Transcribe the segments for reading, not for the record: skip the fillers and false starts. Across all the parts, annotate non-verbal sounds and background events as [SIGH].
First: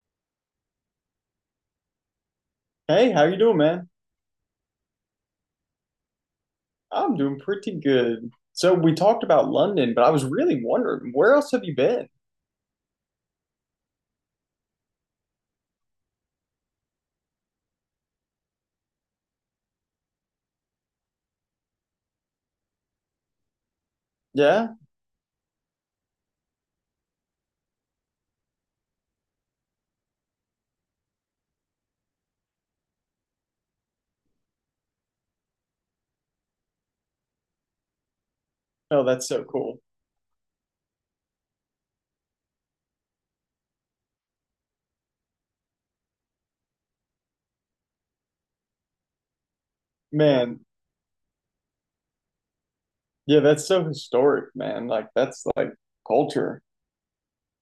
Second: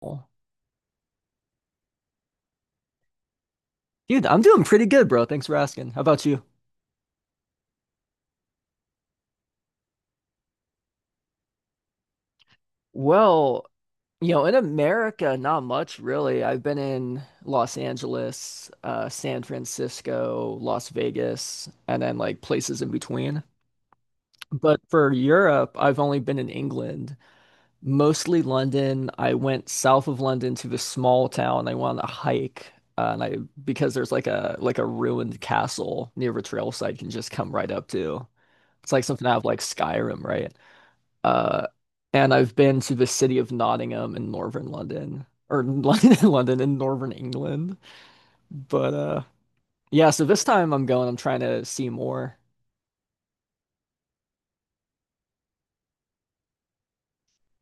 Well, Hey, how you doing, man? dude, I'm doing pretty good, bro. Thanks for asking. How about you? I'm doing pretty good. So we talked about London, but I was really wondering, where else have you been? Well, you know, in America, not much really. I've been in Los Angeles, San Francisco, Las Vegas, and then like places in between. Yeah? But for Europe, I've only been in England, mostly London. I went south of London to this small town. I went on a hike, and I because there's like a ruined castle near a trail site you can just come right up to. It's Oh, like that's something out so of like cool. Skyrim, right? Uh, and I've been to the city of Nottingham in northern London, or [LAUGHS] London, London in northern England. But Yeah, so this Man, time I'm going, I'm trying to see more. yeah, that's so historic, man. Like that's like culture.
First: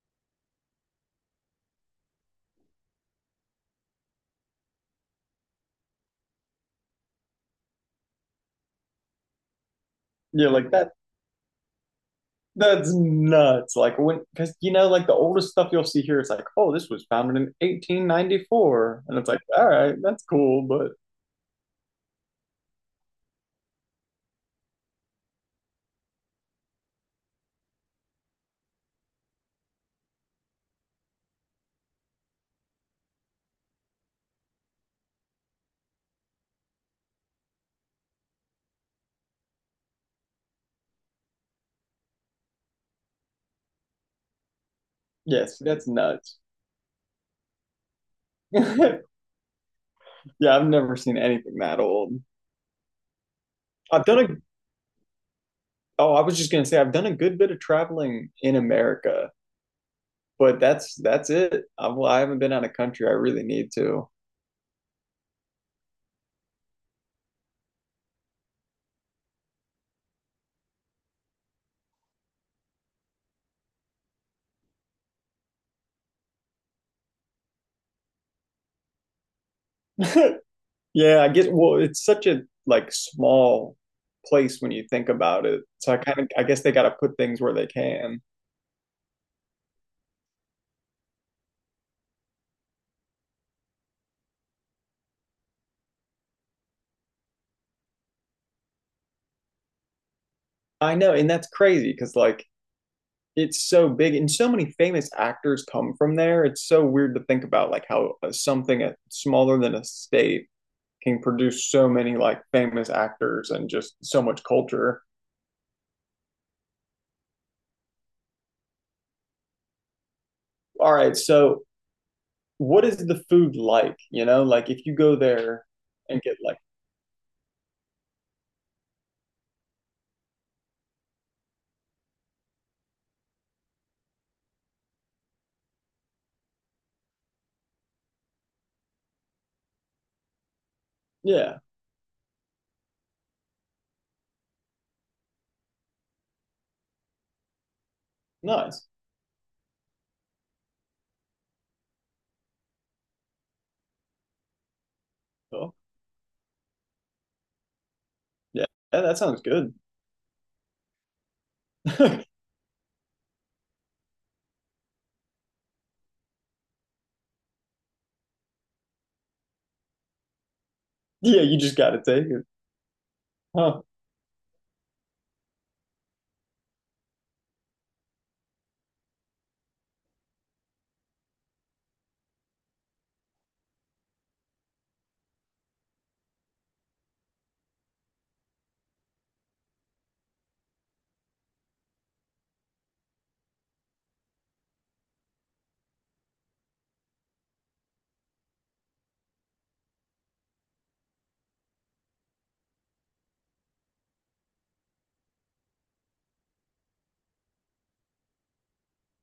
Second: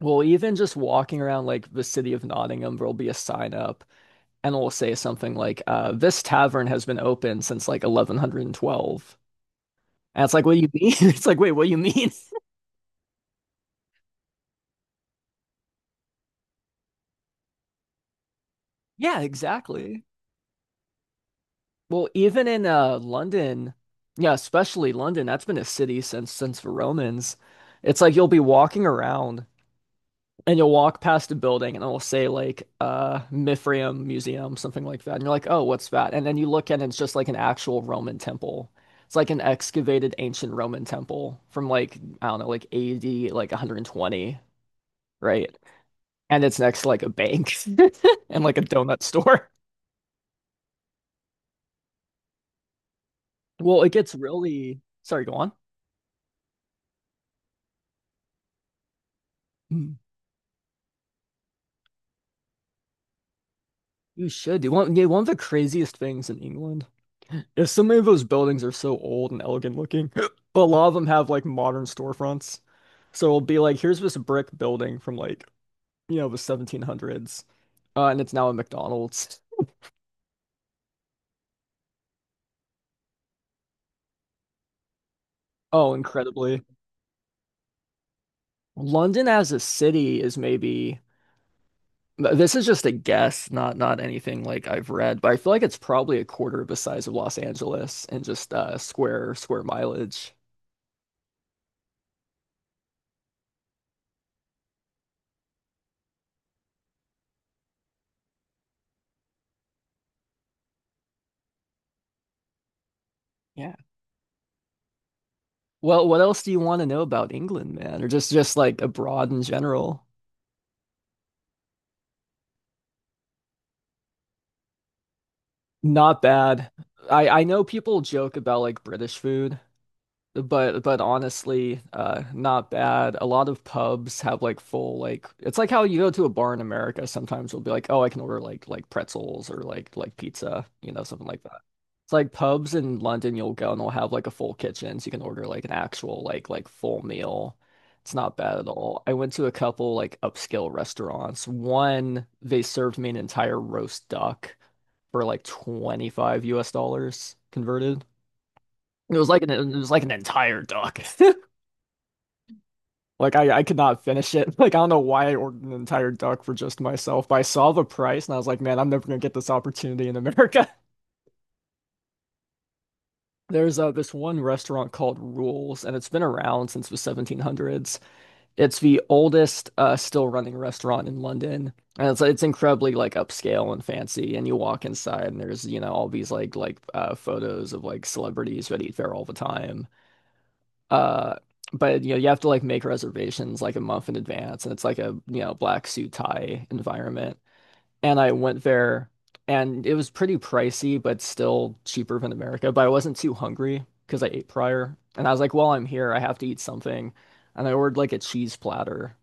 Well, even just walking around like the city of Nottingham, there'll be a sign up and it'll say something like, this tavern has been open since like 1112. And it's like, Yeah, what do you like mean? that [LAUGHS] It's like, wait, what do you mean? [LAUGHS] that's nuts. Like when because you know, like the oldest stuff you'll see here, it's like, oh, this was founded in 1894. And Yeah, it's like, all right, exactly. that's cool, but Well, even in London, yeah, especially London, that's been a city since the Romans. It's like you'll be walking around and you'll walk past a building and it'll say like Mithraeum Museum, something like that. And you're like, "Oh, what's that?" And then you look and it's just like an actual Roman temple. It's like an excavated ancient Roman temple from like I don't know, like AD like 120, right? yes, that's nuts. And it's next to like a bank [LAUGHS] and like a donut [LAUGHS] store. Yeah, I've never seen anything that old. Well, it I've gets done a really, sorry, go on. Oh, I was just gonna say I've done a good bit of traveling in America, but that's it. I, well, I haven't been out of country. I really need to. You should. You want? Yeah, one of the craziest things in England is so many of those buildings are so old and elegant looking, [GASPS] but a lot of them have like modern storefronts. So it'll be like, here's this brick building from like, you know, the 1700s, and it's now a McDonald's. [LAUGHS] Yeah, I guess. Well, it's such a like small place when you think about it. So Oh, I kind of, I guess incredibly. they got to put things where they can. London as a city is maybe, this is just a guess, not anything like I've read, but I feel like it's probably a quarter of the size of Los Angeles and just square mileage. I know, and that's crazy because like it's so big, and so many famous actors come from there. It's so weird to think about like how something at, smaller than a state can produce so many like famous actors and Yeah. just so much culture. Well, what else do you want to know about England, man? Or just like abroad in general? All right, so what is the food like? You know, like if you go there and Not get like, bad. I know people joke about like British food, but honestly, not bad. A lot of pubs have like full like it's like how you go to a bar in America, sometimes you'll be like, "Oh, I can order like pretzels or like pizza, you know, something like yeah, it's like pubs in London, you'll go and they'll have like a full kitchen, so you can order like an actual like full meal." It's not bad at nice. all. I went to a couple like upscale restaurants. One, they served me an entire roast duck for like Oh, 25 US dollars converted. yeah, yeah, It that was sounds like an good. Entire duck. [LAUGHS] [LAUGHS] Like I could not finish it. [LAUGHS] Like I don't know why I ordered an entire duck for just myself, but I saw the price and I was like, man, I'm never gonna get this opportunity in America. Yeah, you just gotta take it. There's Huh. This one restaurant called Rules, and it's been around since the 1700s. It's the oldest still running restaurant in London, and it's incredibly like upscale and fancy. And you walk inside, and there's you know all these like photos of like celebrities that eat there all the time. Uh, but you know you have to like make reservations like a month in advance, and it's like a you know black suit tie environment and I went there and it was pretty pricey, but still cheaper than America. But I wasn't too hungry because I ate prior. And I was like, well, I'm here, I have to eat something. And I ordered like a cheese platter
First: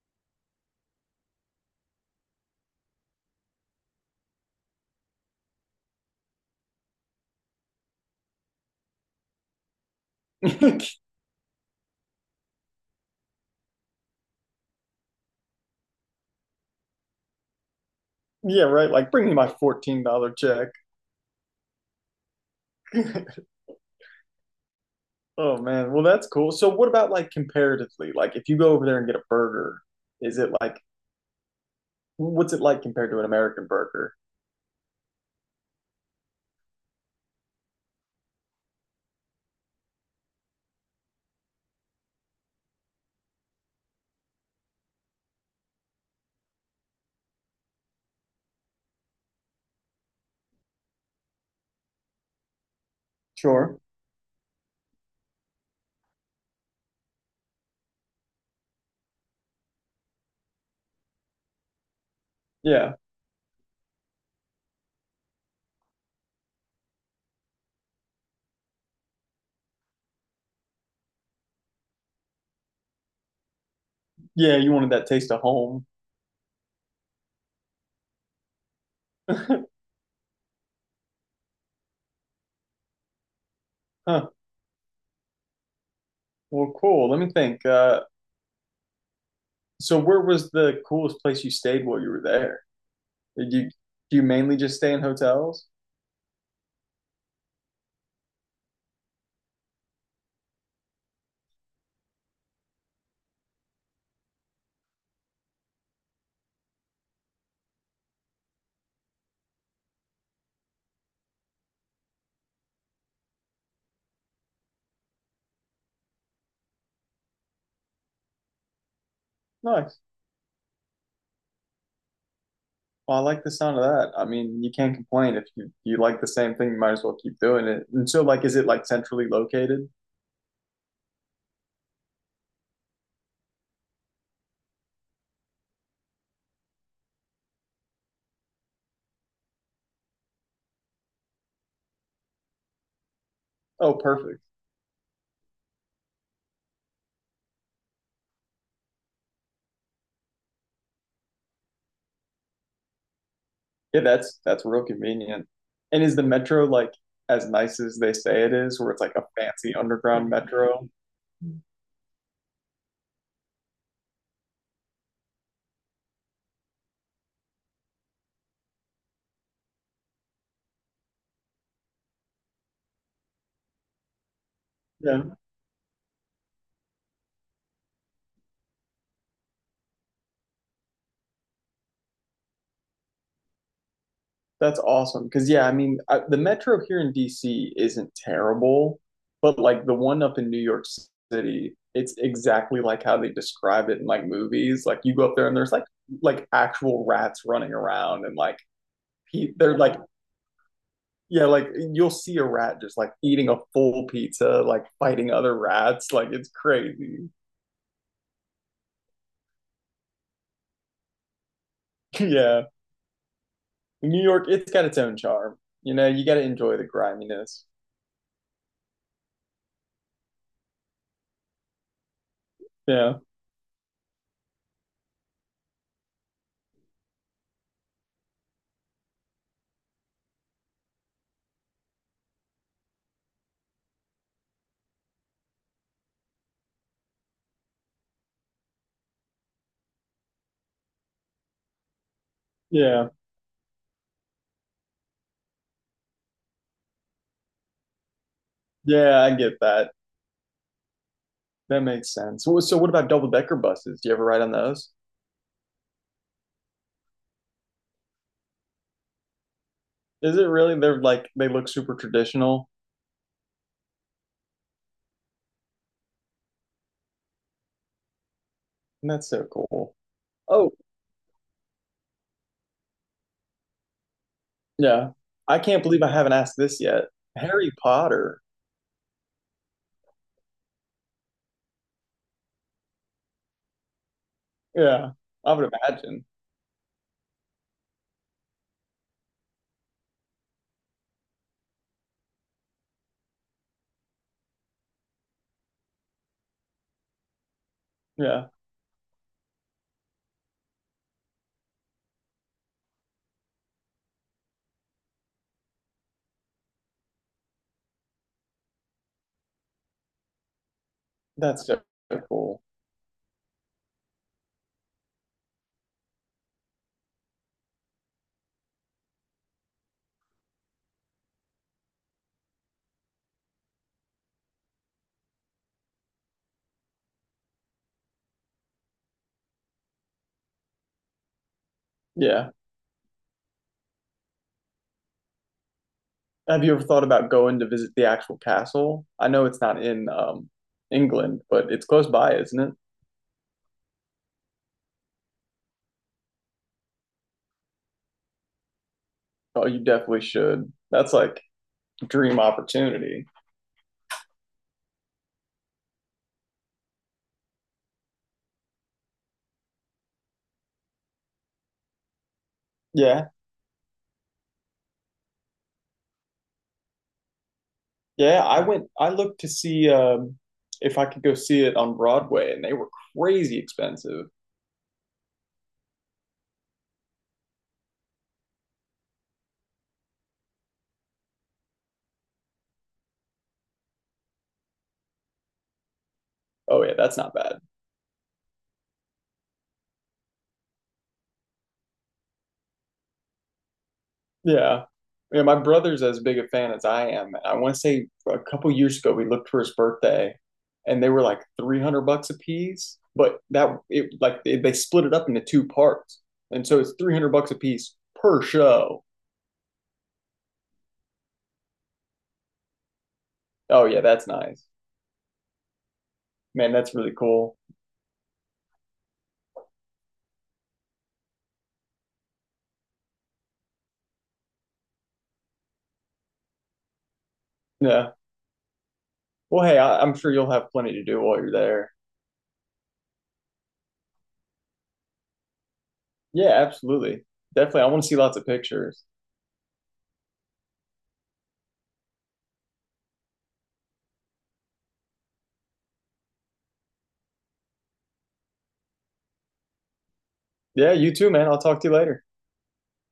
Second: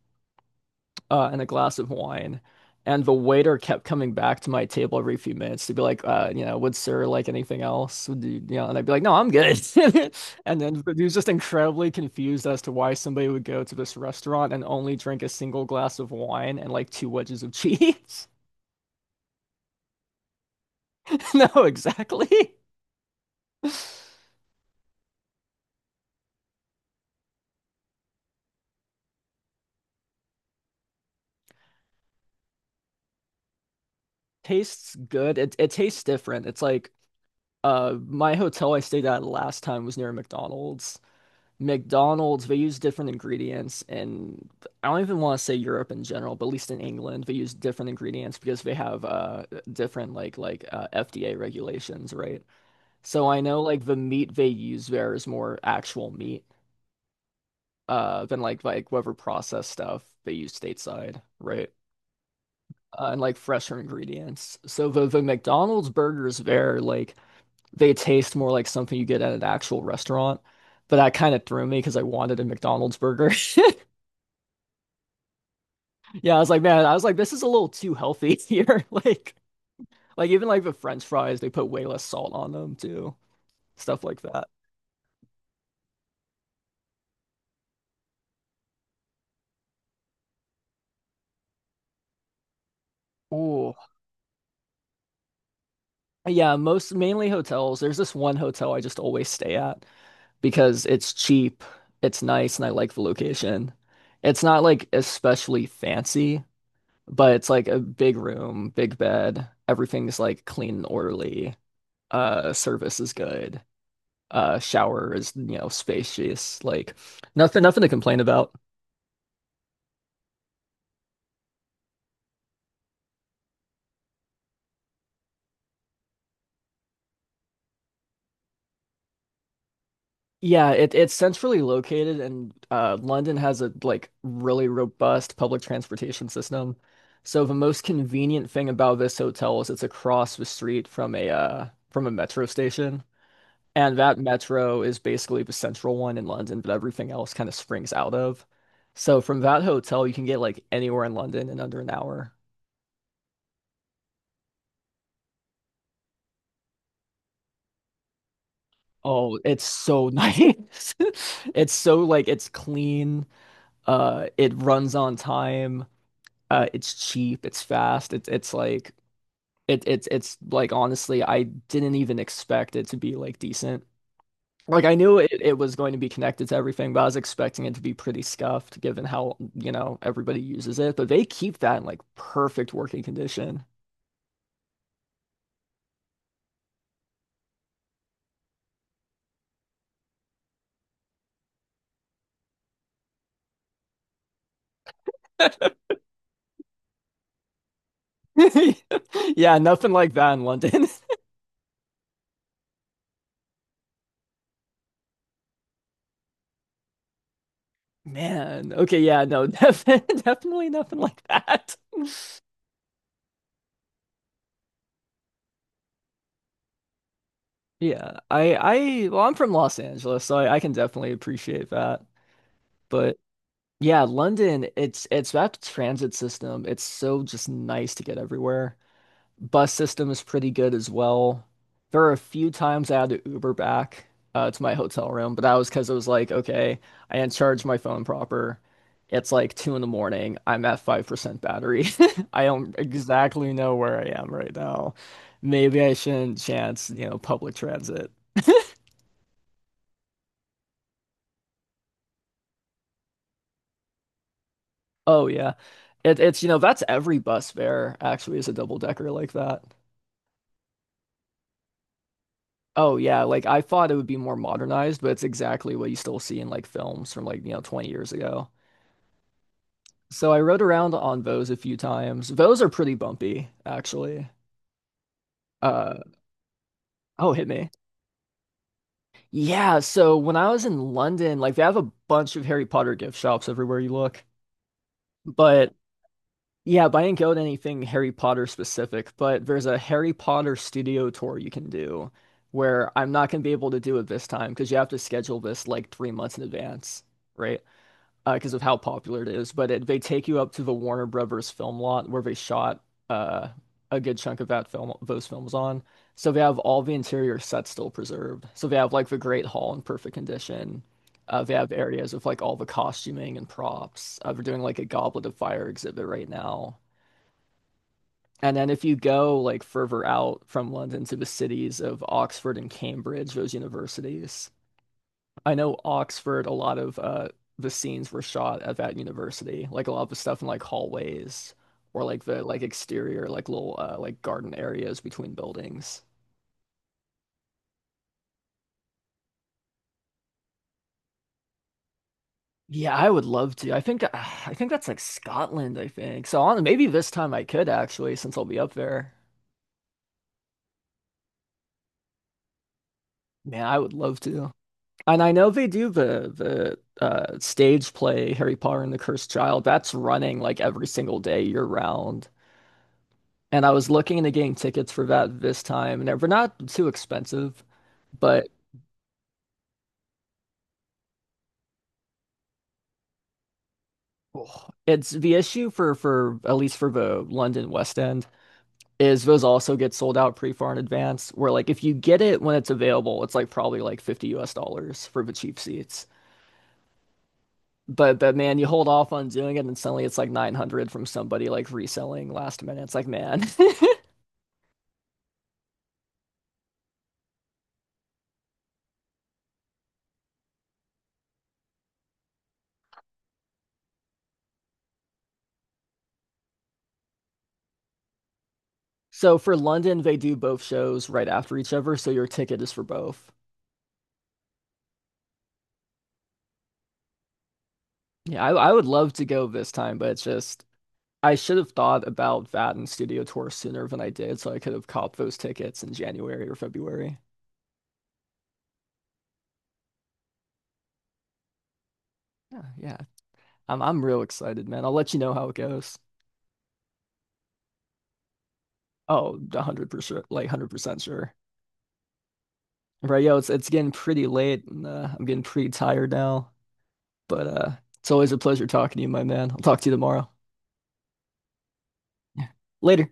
and a glass of wine. And the waiter kept coming back to my table every few minutes to be like, you know, would sir like anything else? Would you, you know, and I'd be like, no, I'm good. [LAUGHS] And then but he [LAUGHS] was just incredibly confused as to why somebody would go to this restaurant and only drink a single glass of wine and like two wedges of [LAUGHS] cheese. Yeah, right. Like bring me my $14 check. [LAUGHS] No, exactly. [LAUGHS] [LAUGHS] Oh man. Well, that's cool. So what about like comparatively? Like if you go over there and get a burger, is it like what's it like compared to an American burger? Tastes good. It tastes different. It's like my hotel I stayed at last time was near McDonald's. McDonald's, they use different ingredients and I don't even want to say Europe in general, but at least in England, they use different ingredients because they have different like FDA regulations, right? So I know Sure. like the meat they use there is more actual meat than like whatever processed stuff they use stateside, right? Yeah. And like fresher ingredients. So the McDonald's burgers there, like they taste more like something you get at an actual restaurant. But that kind of threw me because I wanted a McDonald's burger. [LAUGHS] Yeah, you wanted that taste of home. Yeah, I was like, man, I was like, this is a little too healthy [LAUGHS] here. [LAUGHS] Like even like the French fries, they put way less salt on them too. Stuff like Huh. that. Well, cool. Let me think. So where was the coolest place you stayed while you were there? Did you Ooh. do you mainly just stay in hotels? Yeah, most mainly hotels. There's this one hotel I just always stay at because it's cheap, it's nice, and I like the location. It's not like especially fancy. But it's like a big room, big bed. Everything's like clean and orderly. Service is good. Shower is, you know, spacious. Like nothing to complain about. Nice. Well, I like the sound of that. I mean, you can't complain if you like the same thing, you might as well keep doing it. And so like is it like centrally located? Yeah, it's centrally located, and London has a like really robust public transportation system. So the most convenient thing about this hotel is it's across the street from a metro station. Oh, And that perfect. metro is basically the central one in London, but everything else kind of springs out of. So from that hotel, you can get like anywhere in London in under an hour. Yeah, that's real convenient. And is the metro like as nice as they say it is, where it's like a Oh, it's fancy so [LAUGHS] underground metro? nice. It's so like it's clean. It runs on time. It's cheap. It's fast. It's like honestly, I didn't even expect it to be like decent. Like I knew Yeah. it was going to be connected to everything, but I was expecting it to be pretty scuffed given how, you know, everybody uses it. But they keep that in like perfect working condition. [LAUGHS] That's awesome. Because, yeah, I mean, I, the metro here in DC isn't terrible, but like the one up in New York City, it's exactly like how they describe it in like movies. Like you go up there and there's like actual rats running around and like pe- Yeah, they're nothing like like that in London. yeah, like you'll see a rat just like eating a full pizza, like fighting other rats. Like it's crazy. [LAUGHS] Man, okay, yeah, no, [LAUGHS] definitely nothing like that. [LAUGHS] [LAUGHS] Yeah. New York, it's got its own charm. You know, you got to enjoy the griminess. Yeah, well, I'm from Los Angeles, so I can definitely appreciate that. Yeah. But yeah, London, it's that transit system. It's so just nice to get everywhere. Bus system is pretty good as well. There are a few times I had to Uber back to my hotel room, but that was because it was like, okay, I didn't charge my phone proper. It's like two in the morning. I'm at 5% battery. [LAUGHS] I don't Yeah. exactly know where I am right now. Maybe I shouldn't chance, you know, public transit. Yeah, I get that. That makes sense. Well, so, what about double decker buses? Do you ever ride on those? Oh yeah. You know, that's every bus fare actually is a double decker like that. Is it really? They're like they look super traditional, Oh yeah, like I thought it would be more modernized, but it's exactly what you still see in like films from like, you know, 20 years ago. and that's so cool. So I rode Oh, around on Vos a few times. Vos are pretty bumpy, actually. yeah. I can't Uh, believe I haven't asked this yet. oh, hit me. Harry Potter. Yeah, so when I was in London, like they have a bunch of Harry Potter gift shops everywhere you look. Yeah, I would But imagine. yeah, but I didn't go to anything Harry Potter specific, but there's a Harry Potter studio tour you can do where I'm not gonna be able to do it this time because you have to schedule this like 3 months in advance, right? Yeah, Because of how popular it is. But it, they take you up to the Warner Brothers film lot where they shot uh, a good chunk of that film, those films on. So they have all the interior sets still preserved. So they have like the Great Hall in perfect condition. They that's have so areas with like all cool. the costuming and props. They're doing like a Goblet of Fire exhibit right now. And then if you go like further out from London to the cities of Oxford and Cambridge, those universities, I know Oxford, a lot of the scenes were shot at that university. Like a lot of the stuff in like hallways or like the Yeah. like exterior like little like garden areas between buildings. Have you ever thought about going to visit the actual castle? I know it's not in England, but it's close by, isn't it? Yeah, I would love to. I think that's like Scotland, I think. So on maybe this time I could actually since I'll be up there. Oh, you definitely should. That's like dream opportunity. Man, I would love to. And I know they do the stage play Harry Potter and the Cursed Child. That's running like every single day year round. Yeah. And I was looking into getting tickets for that this time, and they're not too expensive, Yeah, but I went, I looked to see if I could go see it on Broadway, and they were crazy expensive. oh, it's the issue for at least for the London West End is those also get sold out pretty far in advance. Where like if you get it when it's available, it's like probably like 50 US dollars for the cheap seats. Oh, yeah, that's not bad. But man, you hold off on doing it, and suddenly it's like 900 from somebody like reselling last minute. It's like man. [LAUGHS] Yeah. Yeah, my brother's as big a fan as I am. I want to say a couple years ago, we looked for his birthday, and they were like 300 bucks a piece, but that, it like, they split it up into two parts. And so it's 300 bucks a piece per show. So for London, they do both shows right after each other, so your ticket is for both. Oh, yeah, that's nice. Man, that's really cool. Yeah, I would love to go this time, but it's just I should have thought about that and studio tour sooner than I did, so I could have copped those tickets in January or February. Yeah. Well, hey, I, I'm sure you'll have plenty to do while you're there. Yeah, yeah. I'm real excited, man. I'll let you know how it goes. Yeah, absolutely. Definitely. I want to see lots of pictures. Oh, 100%, like 100% sure. Right, yo, it's getting pretty late and I'm getting pretty tired now, but it's always a pleasure talking to you, my man. I'll talk to you tomorrow. Yeah, you too, man. I'll talk to you later. Later.